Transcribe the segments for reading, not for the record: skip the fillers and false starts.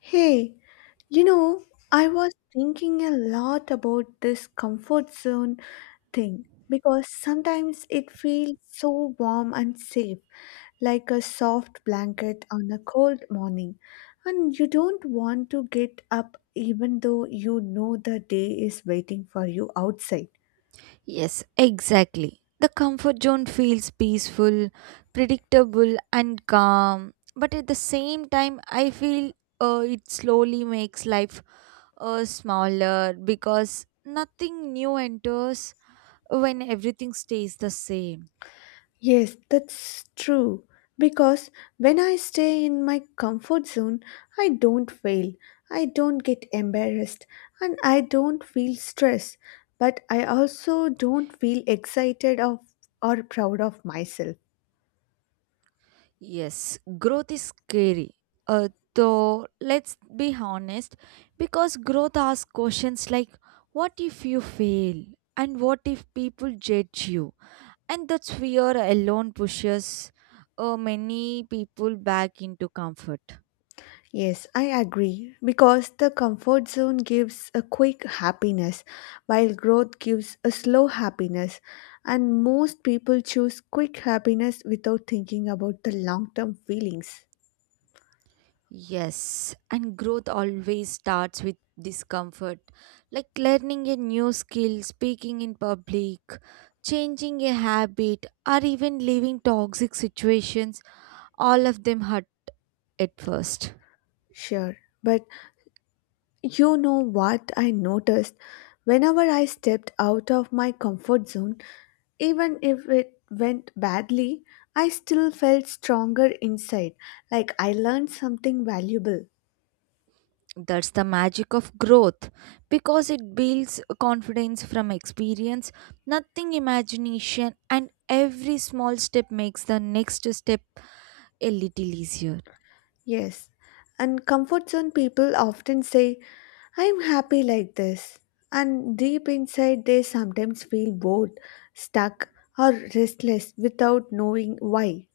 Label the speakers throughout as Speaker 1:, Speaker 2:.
Speaker 1: Hey, you know, I was thinking a lot about this comfort zone thing because sometimes it feels so warm and safe, like a soft blanket on a cold morning, and you don't want to get up even though you know the day is waiting for you outside.
Speaker 2: Yes, exactly. The comfort zone feels peaceful, predictable, and calm. But at the same time, I feel it slowly makes life smaller because nothing new enters when everything stays the same.
Speaker 1: Yes, that's true. Because when I stay in my comfort zone, I don't fail, I don't get embarrassed, and I don't feel stress. But I also don't feel excited of, or proud of myself.
Speaker 2: Yes, growth is scary. Uh, though, let's be honest, because growth asks questions like what if you fail? And what if people judge you? And that fear alone pushes many people back into comfort.
Speaker 1: Yes, I agree. Because the comfort zone gives a quick happiness, while growth gives a slow happiness. And most people choose quick happiness without thinking about the long term feelings.
Speaker 2: Yes, and growth always starts with discomfort, like learning a new skill, speaking in public, changing a habit, or even leaving toxic situations. All of them hurt at first.
Speaker 1: Sure. But you know what I noticed? Whenever I stepped out of my comfort zone, even if it went badly, I still felt stronger inside, like I learned something valuable.
Speaker 2: That's the magic of growth because it builds confidence from experience, nothing imagination, and every small step makes the next step a little easier.
Speaker 1: Yes. And comfort zone people often say, I'm happy like this. And deep inside, they sometimes feel bored, stuck, or restless without knowing why.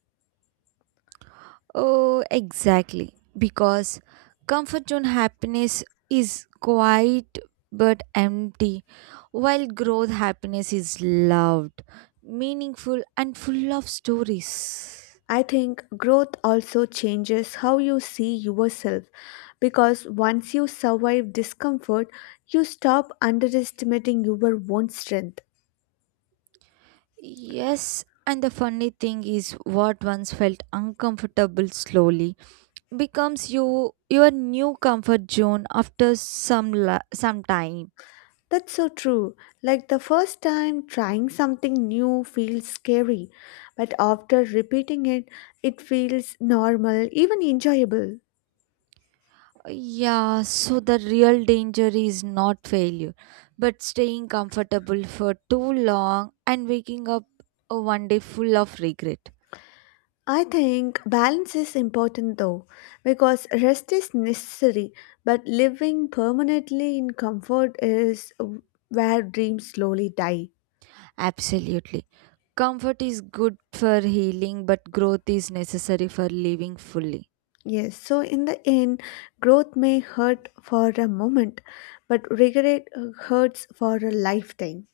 Speaker 2: Oh, exactly. Because comfort zone happiness is quiet but empty, while growth happiness is loud, meaningful, and full of stories.
Speaker 1: I think growth also changes how you see yourself because once you survive discomfort, you stop underestimating your own strength.
Speaker 2: Yes, and the funny thing is what once felt uncomfortable slowly becomes your new comfort zone after some time.
Speaker 1: That's so true. Like the first time trying something new feels scary, but after repeating it, it feels normal, even enjoyable.
Speaker 2: Yeah, so the real danger is not failure, but staying comfortable for too long and waking up one day full of regret.
Speaker 1: I think balance is important though, because rest is necessary, but living permanently in comfort is where dreams slowly die.
Speaker 2: Absolutely. Comfort is good for healing, but growth is necessary for living fully.
Speaker 1: Yes, so in the end, growth may hurt for a moment, but regret hurts for a lifetime.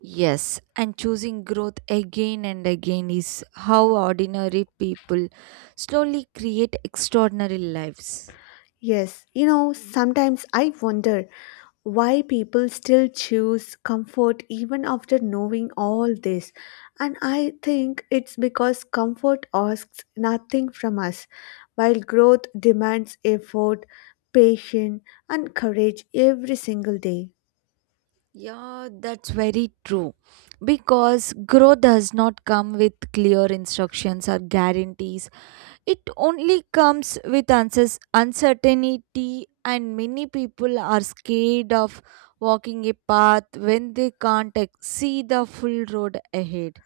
Speaker 2: Yes, and choosing growth again and again is how ordinary people slowly create extraordinary lives.
Speaker 1: Yes, you know, sometimes I wonder why people still choose comfort even after knowing all this. And I think it's because comfort asks nothing from us, while growth demands effort, patience, and courage every single day.
Speaker 2: Yeah, that's very true. Because growth does not come with clear instructions or guarantees, it only comes with uncertainty, and many people are scared of walking a path when they can't see the full road ahead.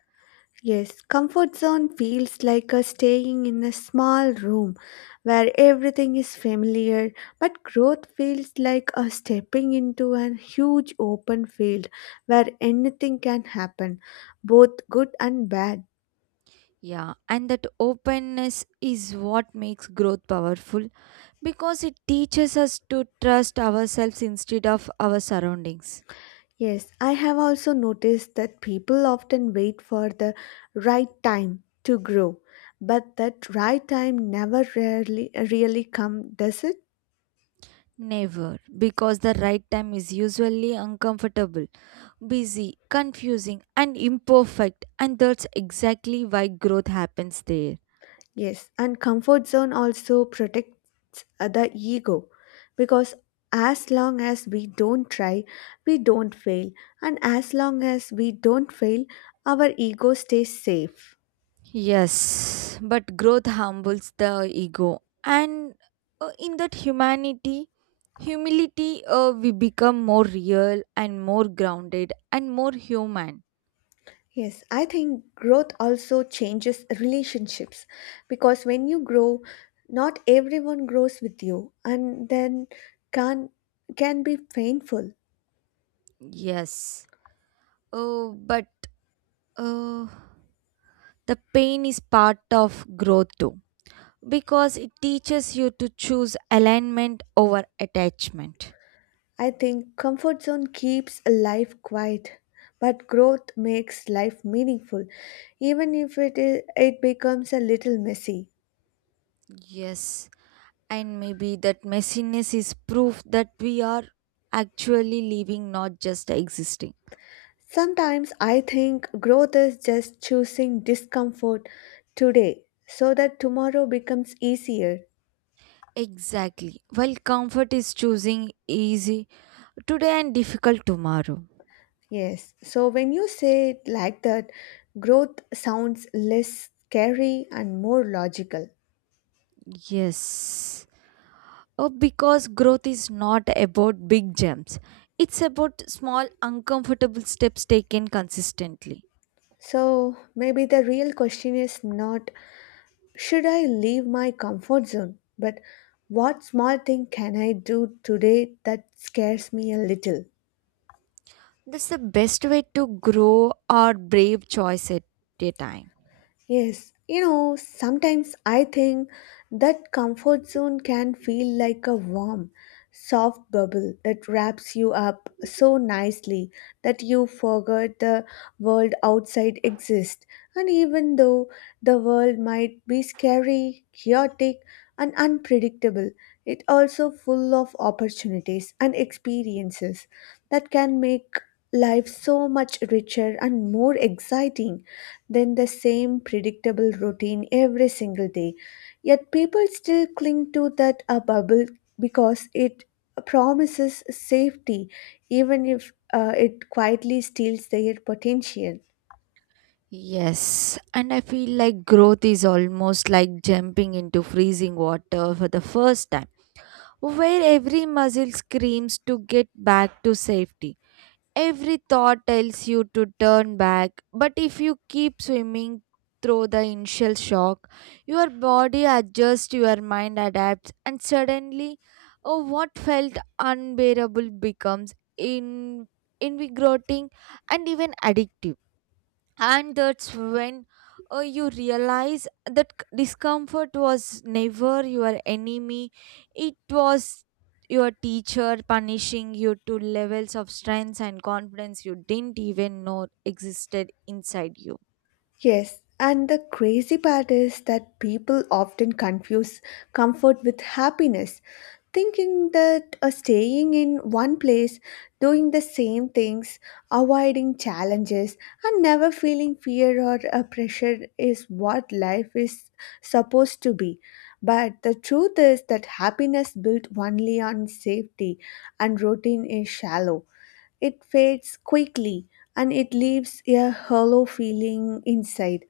Speaker 1: Yes, comfort zone feels like a staying in a small room where everything is familiar, but growth feels like a stepping into a huge open field where anything can happen, both good and bad.
Speaker 2: Yeah, and that openness is what makes growth powerful because it teaches us to trust ourselves instead of our surroundings.
Speaker 1: Yes, I have also noticed that people often wait for the right time to grow, but that right time never rarely really come, does it?
Speaker 2: Never, because the right time is usually uncomfortable, busy, confusing, and imperfect, and that's exactly why growth happens there.
Speaker 1: Yes, and comfort zone also protects the ego because as long as we don't try, we don't fail, and as long as we don't fail, our ego stays safe.
Speaker 2: Yes, but growth humbles the ego, and in that humility, we become more real and more grounded and more human.
Speaker 1: Yes, I think growth also changes relationships because when you grow, not everyone grows with you, and then can can be painful.
Speaker 2: Yes, but uh, the pain is part of growth too, because it teaches you to choose alignment over attachment.
Speaker 1: I think comfort zone keeps life quiet, but growth makes life meaningful, even if it becomes a little messy.
Speaker 2: Yes, and maybe that messiness is proof that we are actually living, not just existing.
Speaker 1: Sometimes I think growth is just choosing discomfort today so that tomorrow becomes easier.
Speaker 2: Exactly. While comfort is choosing easy today and difficult tomorrow.
Speaker 1: Yes, so when you say it like that, growth sounds less scary and more logical.
Speaker 2: Yes. Oh, because growth is not about big jumps, it's about small, uncomfortable steps taken consistently.
Speaker 1: So maybe the real question is not, should I leave my comfort zone? But what small thing can I do today that scares me a little?
Speaker 2: That's the best way to grow our brave choice at a time.
Speaker 1: Yes, you know, sometimes I think that comfort zone can feel like a warm, soft bubble that wraps you up so nicely that you forget the world outside exists. And even though the world might be scary, chaotic, and unpredictable, it also full of opportunities and experiences that can make life so much richer and more exciting than the same predictable routine every single day. Yet people still cling to that a bubble because it promises safety, even if it quietly steals their potential.
Speaker 2: Yes, and I feel like growth is almost like jumping into freezing water for the first time where every muscle screams to get back to safety. Every thought tells you to turn back, but if you keep swimming through the initial shock, your body adjusts, your mind adapts, and suddenly oh, what felt unbearable becomes in invigorating and even addictive, and that's when you realize that discomfort was never your enemy. It was your teacher punishing you to levels of strength and confidence you didn't even know existed inside you.
Speaker 1: Yes, and the crazy part is that people often confuse comfort with happiness, thinking that staying in one place, doing the same things, avoiding challenges, and never feeling fear or pressure is what life is supposed to be. But the truth is that happiness built only on safety and routine is shallow. It fades quickly and it leaves a hollow feeling inside,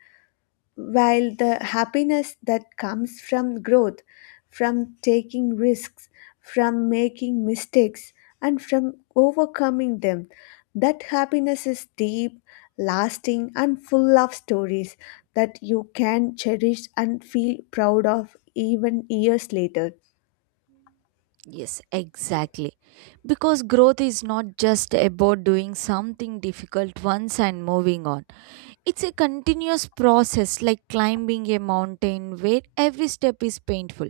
Speaker 1: while the happiness that comes from growth, from taking risks, from making mistakes, and from overcoming them, that happiness is deep, lasting, and full of stories that you can cherish and feel proud of even years later.
Speaker 2: Yes, exactly, because growth is not just about doing something difficult once and moving on. It's a continuous process, like climbing a mountain where every step is painful,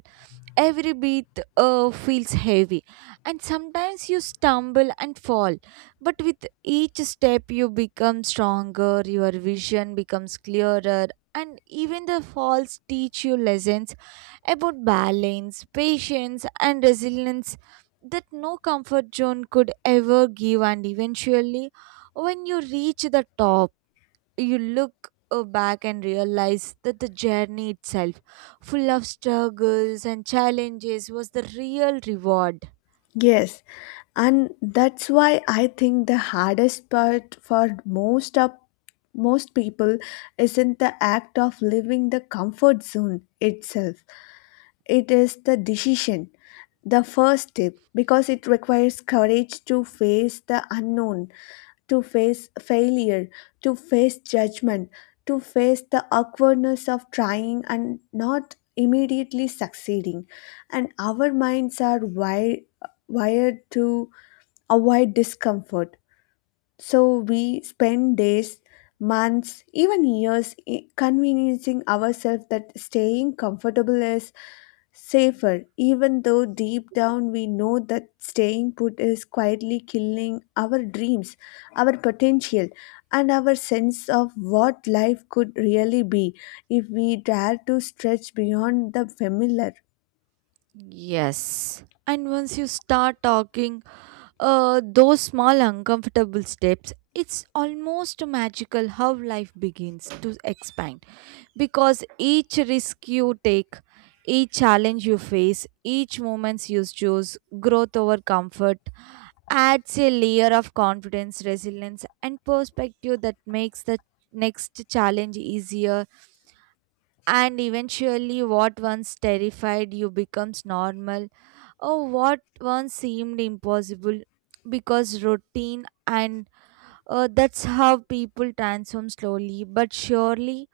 Speaker 2: every beat feels heavy, and sometimes you stumble and fall. But with each step you become stronger, your vision becomes clearer, and even the falls teach you lessons about balance, patience, and resilience that no comfort zone could ever give. And eventually, when you reach the top, you look back and realize that the journey itself, full of struggles and challenges, was the real reward.
Speaker 1: Yes, and that's why I think the hardest part for most people isn't the act of leaving the comfort zone itself. It is the decision, the first step, because it requires courage to face the unknown, to face failure, to face judgment, to face the awkwardness of trying and not immediately succeeding. And our minds are wired to avoid discomfort. So we spend days, months, even years convincing ourselves that staying comfortable is safer, even though deep down we know that staying put is quietly killing our dreams, our potential, and our sense of what life could really be if we dare to stretch beyond the familiar.
Speaker 2: Yes. And once you start talking those small uncomfortable steps, it's almost magical how life begins to expand because each risk you take, each challenge you face, each moments you choose, growth over comfort adds a layer of confidence, resilience, and perspective that makes the next challenge easier. And eventually what once terrified you becomes normal. Oh, what once seemed impossible because routine, and that's how people transform slowly but surely,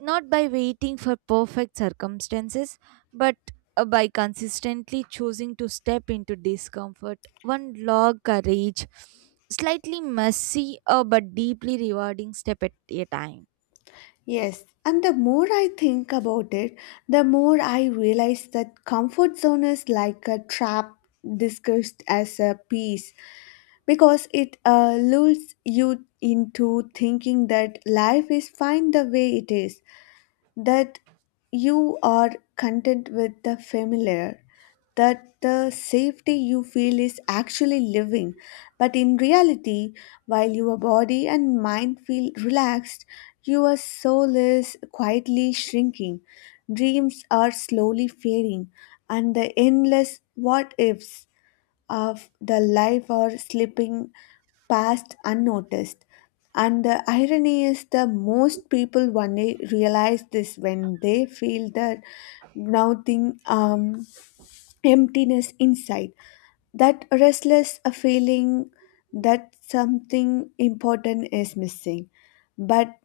Speaker 2: not by waiting for perfect circumstances, but by consistently choosing to step into discomfort. One log courage, slightly messy but deeply rewarding step at a time.
Speaker 1: Yes, and the more I think about it, the more I realize that comfort zone is like a trap disguised as a peace because it lures you into thinking that life is fine the way it is, that you are content with the familiar, that the safety you feel is actually living. But in reality, while your body and mind feel relaxed, your soul is quietly shrinking. Dreams are slowly fading, and the endless what ifs of the life are slipping past unnoticed. And the irony is the most people only realize this when they feel the gnawing emptiness inside. That restless feeling that something important is missing. But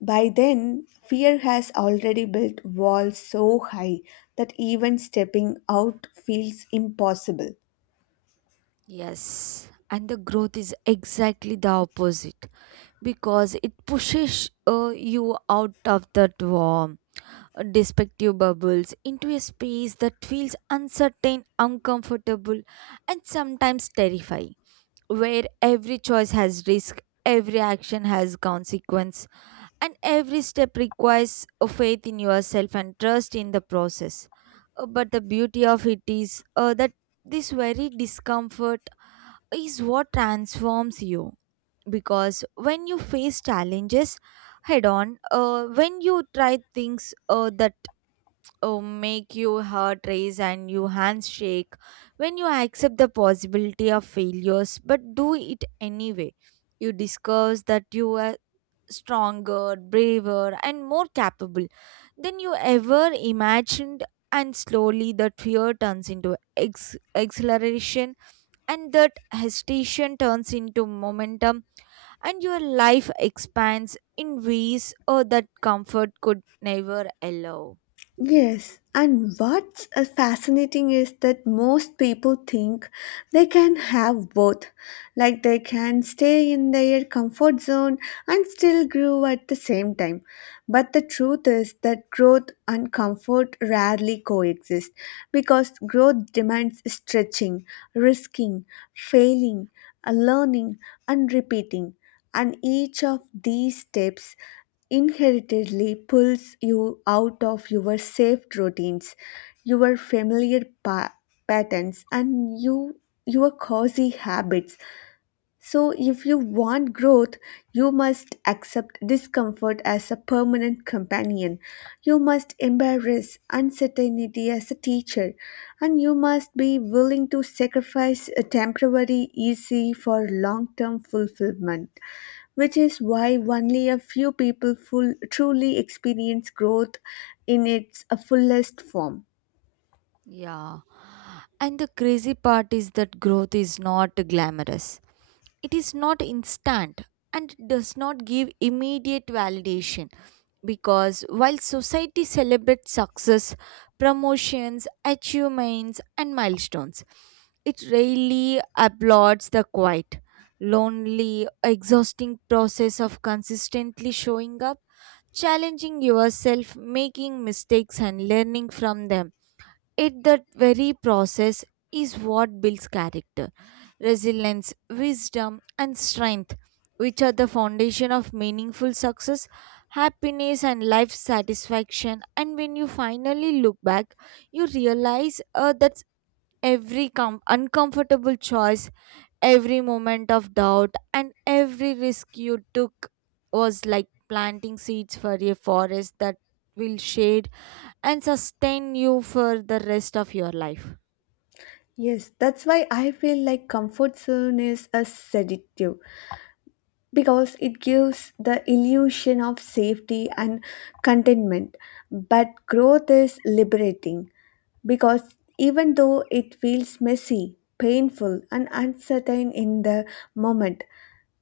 Speaker 1: by then, fear has already built walls so high that even stepping out feels impossible.
Speaker 2: Yes, and the growth is exactly the opposite because it pushes you out of that warm, despective bubbles into a space that feels uncertain, uncomfortable, and sometimes terrifying, where every choice has risk, every action has consequence, and every step requires a faith in yourself and trust in the process. But the beauty of it is that this very discomfort is what transforms you, because when you face challenges head on, when you try things that make you heart race and your hands shake, when you accept the possibility of failures but do it anyway, you discuss that you are stronger, braver, and more capable than you ever imagined. And slowly that fear turns into exhilaration, and that hesitation turns into momentum, and your life expands in ways that comfort could never allow.
Speaker 1: Yes, and what's fascinating is that most people think they can have both. Like they can stay in their comfort zone and still grow at the same time. But the truth is that growth and comfort rarely coexist because growth demands stretching, risking, failing, learning, and repeating. And each of these steps inherently pulls you out of your safe routines, your familiar patterns, and your cozy habits. So, if you want growth, you must accept discomfort as a permanent companion. You must embrace uncertainty as a teacher, and you must be willing to sacrifice a temporary easy for long term fulfillment, which is why only a few people truly experience growth in its fullest form.
Speaker 2: Yeah. And the crazy part is that growth is not glamorous. It is not instant and does not give immediate validation, because while society celebrates success, promotions, achievements, and milestones, it rarely applauds the quiet, lonely, exhausting process of consistently showing up, challenging yourself, making mistakes, and learning from them. It that very process is what builds character, resilience, wisdom, and strength, which are the foundation of meaningful success, happiness, and life satisfaction. And when you finally look back, you realize that every uncomfortable choice, every moment of doubt, and every risk you took was like planting seeds for a forest that will shade and sustain you for the rest of your life.
Speaker 1: Yes, that's why I feel like comfort zone is a sedative because it gives the illusion of safety and contentment. But growth is liberating because even though it feels messy, painful, and uncertain in the moment,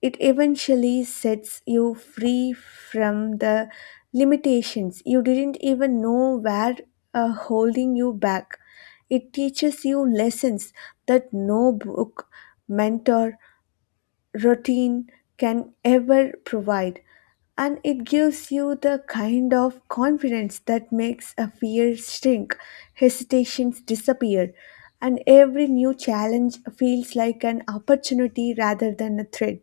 Speaker 1: it eventually sets you free from the limitations you didn't even know were holding you back. It teaches you lessons that no book, mentor, routine can ever provide, and it gives you the kind of confidence that makes a fear shrink, hesitations disappear, and every new challenge feels like an opportunity rather than a threat.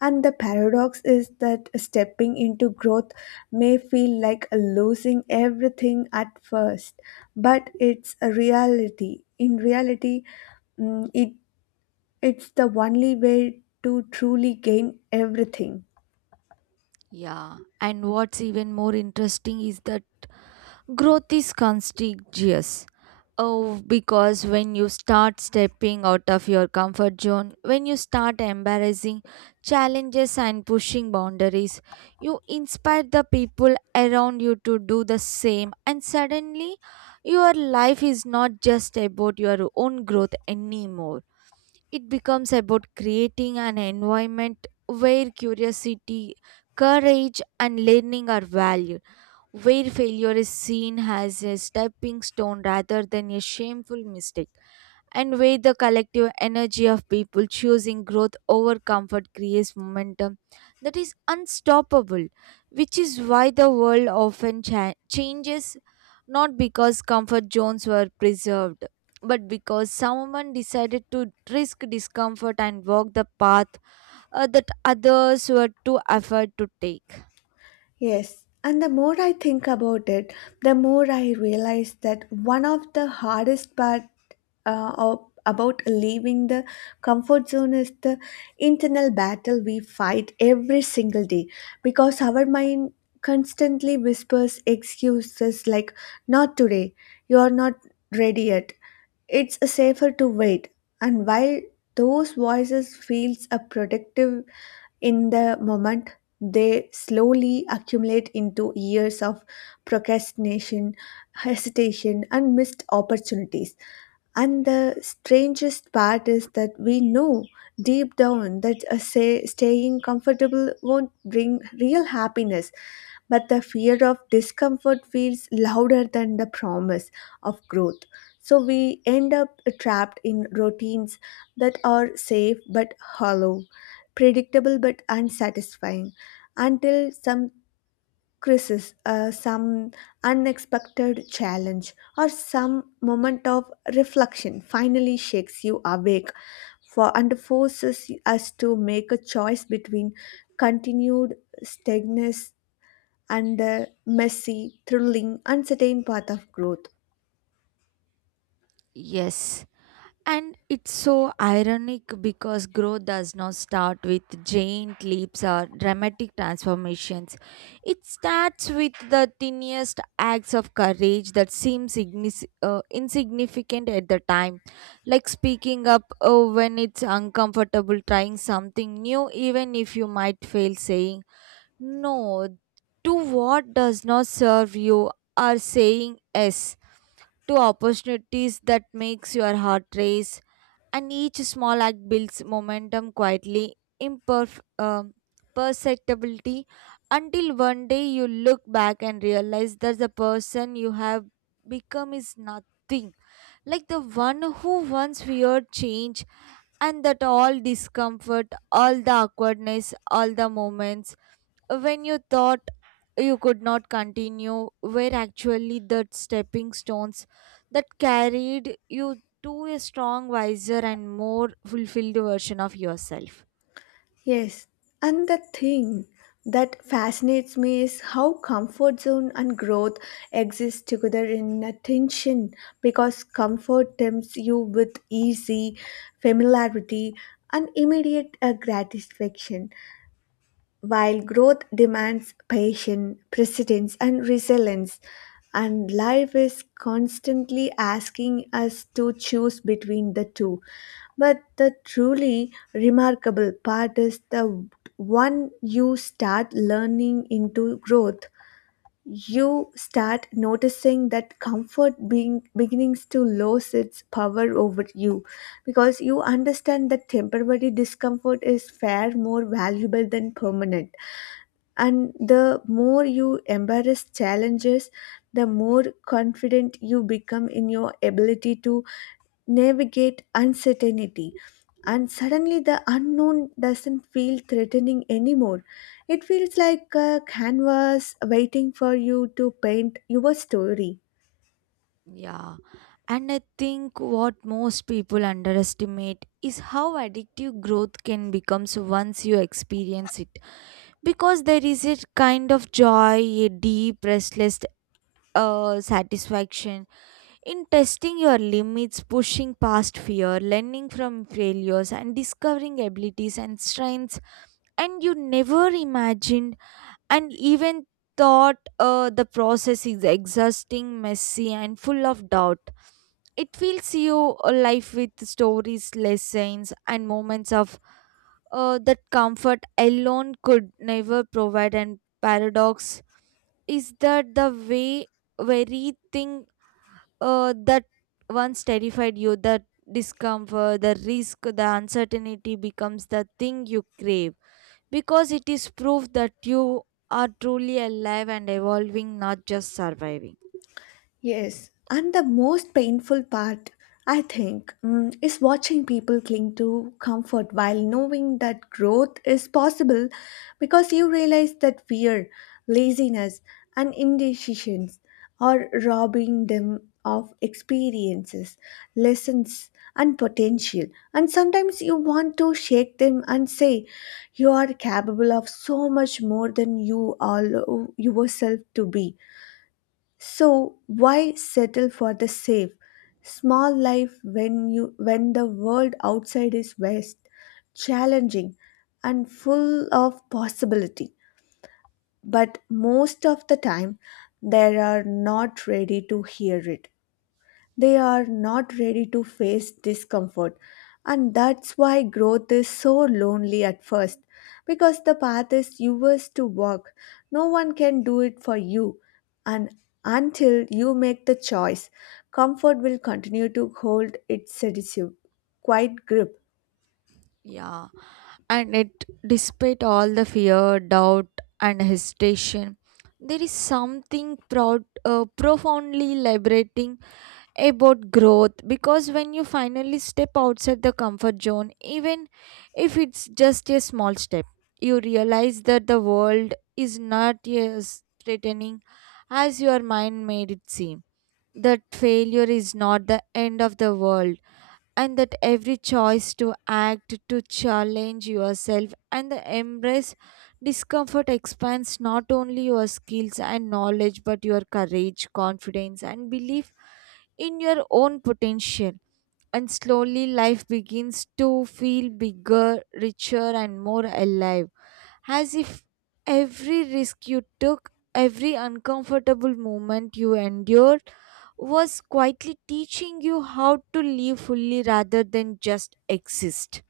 Speaker 1: And the paradox is that stepping into growth may feel like losing everything at first, but it's a reality. In reality, mm, it it's the only way to truly gain everything.
Speaker 2: Yeah. And what's even more interesting is that growth is contagious. Oh, because when you start stepping out of your comfort zone, when you start embarrassing challenges and pushing boundaries, you inspire the people around you to do the same, and suddenly your life is not just about your own growth anymore. It becomes about creating an environment where curiosity, courage, and learning are valued, where failure is seen as a stepping stone rather than a shameful mistake. And with the collective energy of people choosing growth over comfort creates momentum that is unstoppable, which is why the world often changes not because comfort zones were preserved, but because someone decided to risk discomfort and walk the path that others were too afraid to take.
Speaker 1: Yes, and the more I think about it, the more I realize that one of the hardest part uh, of, about leaving the comfort zone is the internal battle we fight every single day because our mind constantly whispers excuses like, not today, you are not ready yet, it's safer to wait, and while those voices feels a productive in the moment, they slowly accumulate into years of procrastination, hesitation, and missed opportunities. And the strangest part is that we know deep down that staying comfortable won't bring real happiness, but the fear of discomfort feels louder than the promise of growth. So we end up trapped in routines that are safe but hollow, predictable but unsatisfying, until some crisis, some unexpected challenge, or some moment of reflection finally shakes you awake and forces us to make a choice between continued stagnance and the messy, thrilling, uncertain path of growth.
Speaker 2: Yes. And it's so ironic because growth does not start with giant leaps or dramatic transformations. It starts with the tiniest acts of courage that seem insignificant at the time, like speaking up when it's uncomfortable, trying something new, even if you might fail, saying no to what does not serve you, or saying yes to opportunities that makes your heart race. And each small act builds momentum quietly, imperf- um, perceptibility, until one day you look back and realize that the person you have become is nothing like the one who once feared change, and that all discomfort, all the awkwardness, all the moments when you thought you could not continue were actually the stepping stones that carried you to a strong, wiser, and more fulfilled version of yourself.
Speaker 1: Yes, and the thing that fascinates me is how comfort zone and growth exist together in a tension because comfort tempts you with easy familiarity and immediate gratification while growth demands patience, persistence, and resilience, and life is constantly asking us to choose between the two. But the truly remarkable part is the one you start learning into growth, you start noticing that comfort being beginnings to lose its power over you because you understand that temporary discomfort is far more valuable than permanent, and the more you embrace challenges, the more confident you become in your ability to navigate uncertainty, and suddenly the unknown doesn't feel threatening anymore. It feels like a canvas waiting for you to paint your story.
Speaker 2: Yeah. And I think what most people underestimate is how addictive growth can become once you experience it. Because there is a kind of joy, a deep, restless satisfaction in testing your limits, pushing past fear, learning from failures, and discovering abilities and strengths, and you never imagined and even thought the process is exhausting, messy, and full of doubt. It fills you a life with stories, lessons, and moments of that comfort alone could never provide. And paradox is that the way very thing that once terrified you, that discomfort, the risk, the uncertainty becomes the thing you crave because it is proof that you are truly alive and evolving, not just surviving.
Speaker 1: Yes, and the most painful part, I think, is watching people cling to comfort while knowing that growth is possible because you realize that fear, laziness, and indecisions are robbing them of experiences, lessons, and potential. And sometimes you want to shake them and say, you are capable of so much more than you allow yourself to be, so why settle for the safe, small life when you when the world outside is vast, challenging, and full of possibility? But most of the time, they are not ready to hear it. They are not ready to face discomfort. And that's why growth is so lonely at first. Because the path is yours to walk, no one can do it for you. And until you make the choice, comfort will continue to hold its seductive, quiet grip.
Speaker 2: Yeah, and it, despite all the fear, doubt, and hesitation, there is something profoundly liberating about growth because when you finally step outside the comfort zone, even if it's just a small step, you realize that the world is not as threatening as your mind made it seem. That failure is not the end of the world, and that every choice to act, to challenge yourself, and the embrace discomfort expands not only your skills and knowledge but your courage, confidence, and belief in your own potential. And slowly, life begins to feel bigger, richer, and more alive, as if every risk you took, every uncomfortable moment you endured was quietly teaching you how to live fully rather than just exist.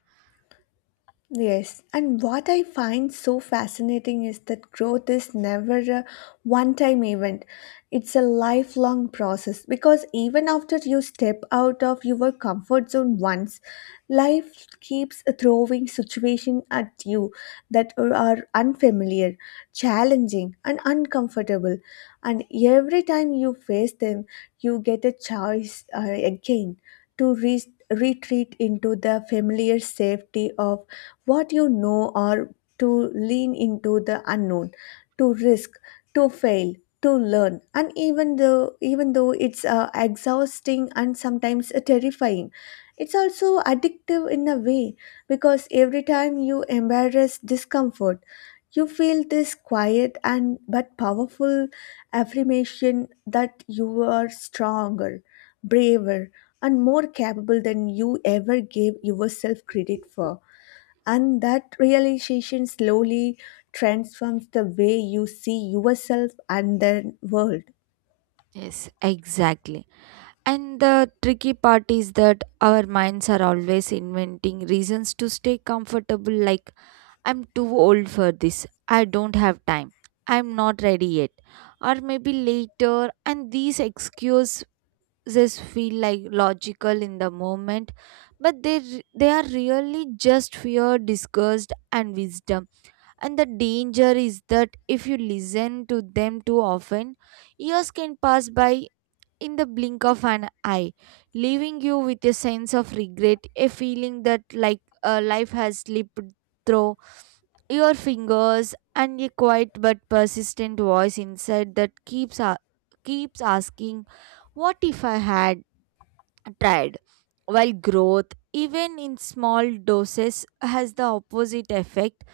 Speaker 1: Yes, and what I find so fascinating is that growth is never a one time event. It's a lifelong process because even after you step out of your comfort zone once, life keeps throwing situations at you that are unfamiliar, challenging, and uncomfortable. And every time you face them, you get a choice again to retreat into the familiar safety of what you know or to lean into the unknown, to risk, to fail, to learn. And even though it's exhausting and sometimes terrifying, it's also addictive in a way because every time you embrace discomfort, you feel this quiet and but powerful affirmation that you are stronger, braver, and more capable than you ever gave yourself credit for. And that realization slowly transforms the way you see yourself and the world.
Speaker 2: Yes, exactly. And the tricky part is that our minds are always inventing reasons to stay comfortable, like, I'm too old for this, I don't have time, I'm not ready yet, or maybe later. And these excuses feel like logical in the moment, but they are really just fear, disgust, and wisdom. And the danger is that if you listen to them too often, years can pass by in the blink of an eye, leaving you with a sense of regret, a feeling that like life has slipped through your fingers, and a quiet but persistent voice inside that keeps asking, "What if I had tried?" While growth, even in small doses, has the opposite effect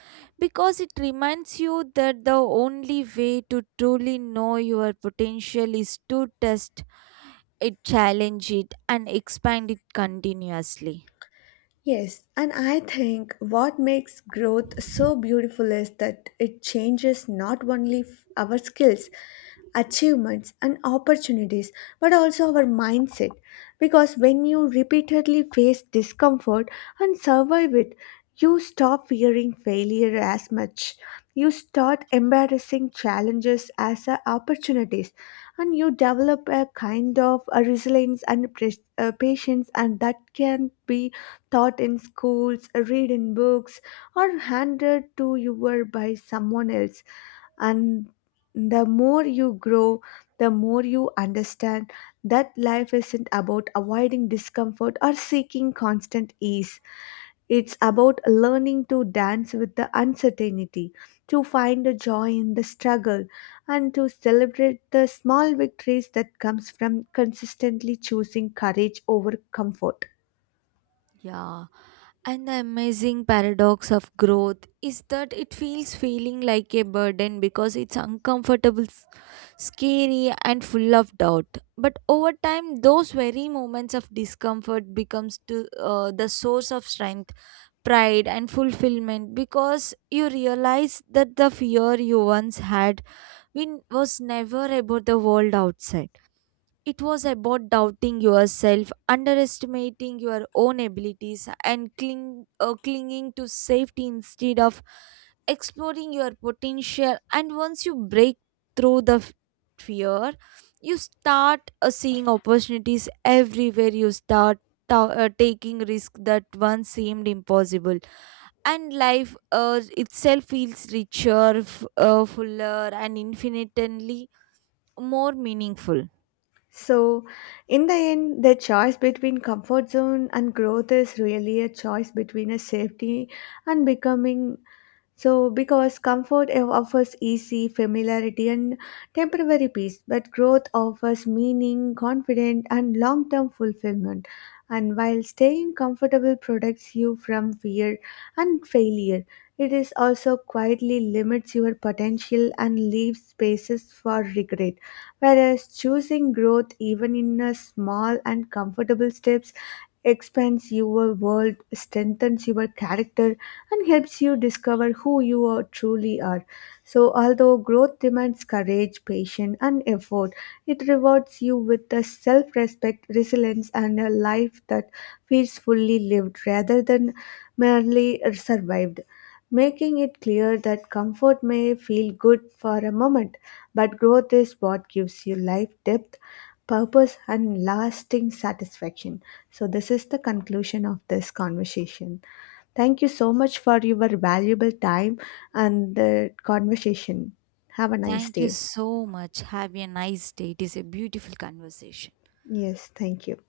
Speaker 2: because it reminds you that the only way to truly know your potential is to test it, challenge it, and expand it continuously.
Speaker 1: Yes, and I think what makes growth so beautiful is that it changes not only our skills, achievements, and opportunities, but also our mindset. Because when you repeatedly face discomfort and survive it, you stop fearing failure as much. You start embarrassing challenges as a opportunities, and you develop a kind of a resilience and patience, and that can be taught in schools, read in books, or handed to you by someone else. And the more you grow, the more you understand that life isn't about avoiding discomfort or seeking constant ease. It's about learning to dance with the uncertainty, to find a joy in the struggle, and to celebrate the small victories that comes from consistently choosing courage over comfort.
Speaker 2: Yeah, and the amazing paradox of growth is that it feels feeling like a burden because it's uncomfortable, scary, and full of doubt. But over time, those very moments of discomfort becomes to the source of strength, pride, and fulfillment because you realize that the fear you once had was never about the world outside. It was about doubting yourself, underestimating your own abilities, and clinging to safety instead of exploring your potential. And once you break through the fear, you start seeing opportunities everywhere. You start taking risks that once seemed impossible. And life itself feels richer, fuller, and infinitely more meaningful.
Speaker 1: So, in the end, the choice between comfort zone and growth is really a choice between a safety and becoming so, because comfort offers easy familiarity and temporary peace, but growth offers meaning, confidence, and long term fulfillment. And while staying comfortable protects you from fear and failure, it is also quietly limits your potential and leaves spaces for regret. Whereas choosing growth, even in a small and comfortable steps, expands your world, strengthens your character, and helps you discover who you are, truly are. So, although growth demands courage, patience, and effort, it rewards you with the self respect, resilience, and a life that feels fully lived rather than merely survived. Making it clear that comfort may feel good for a moment, but growth is what gives you life depth, purpose, and lasting satisfaction. So, this is the conclusion of this conversation. Thank you so much for your valuable time and the conversation. Have a nice
Speaker 2: Thank you
Speaker 1: day.
Speaker 2: so much. Have a nice day. It is a beautiful conversation.
Speaker 1: Yes, thank you.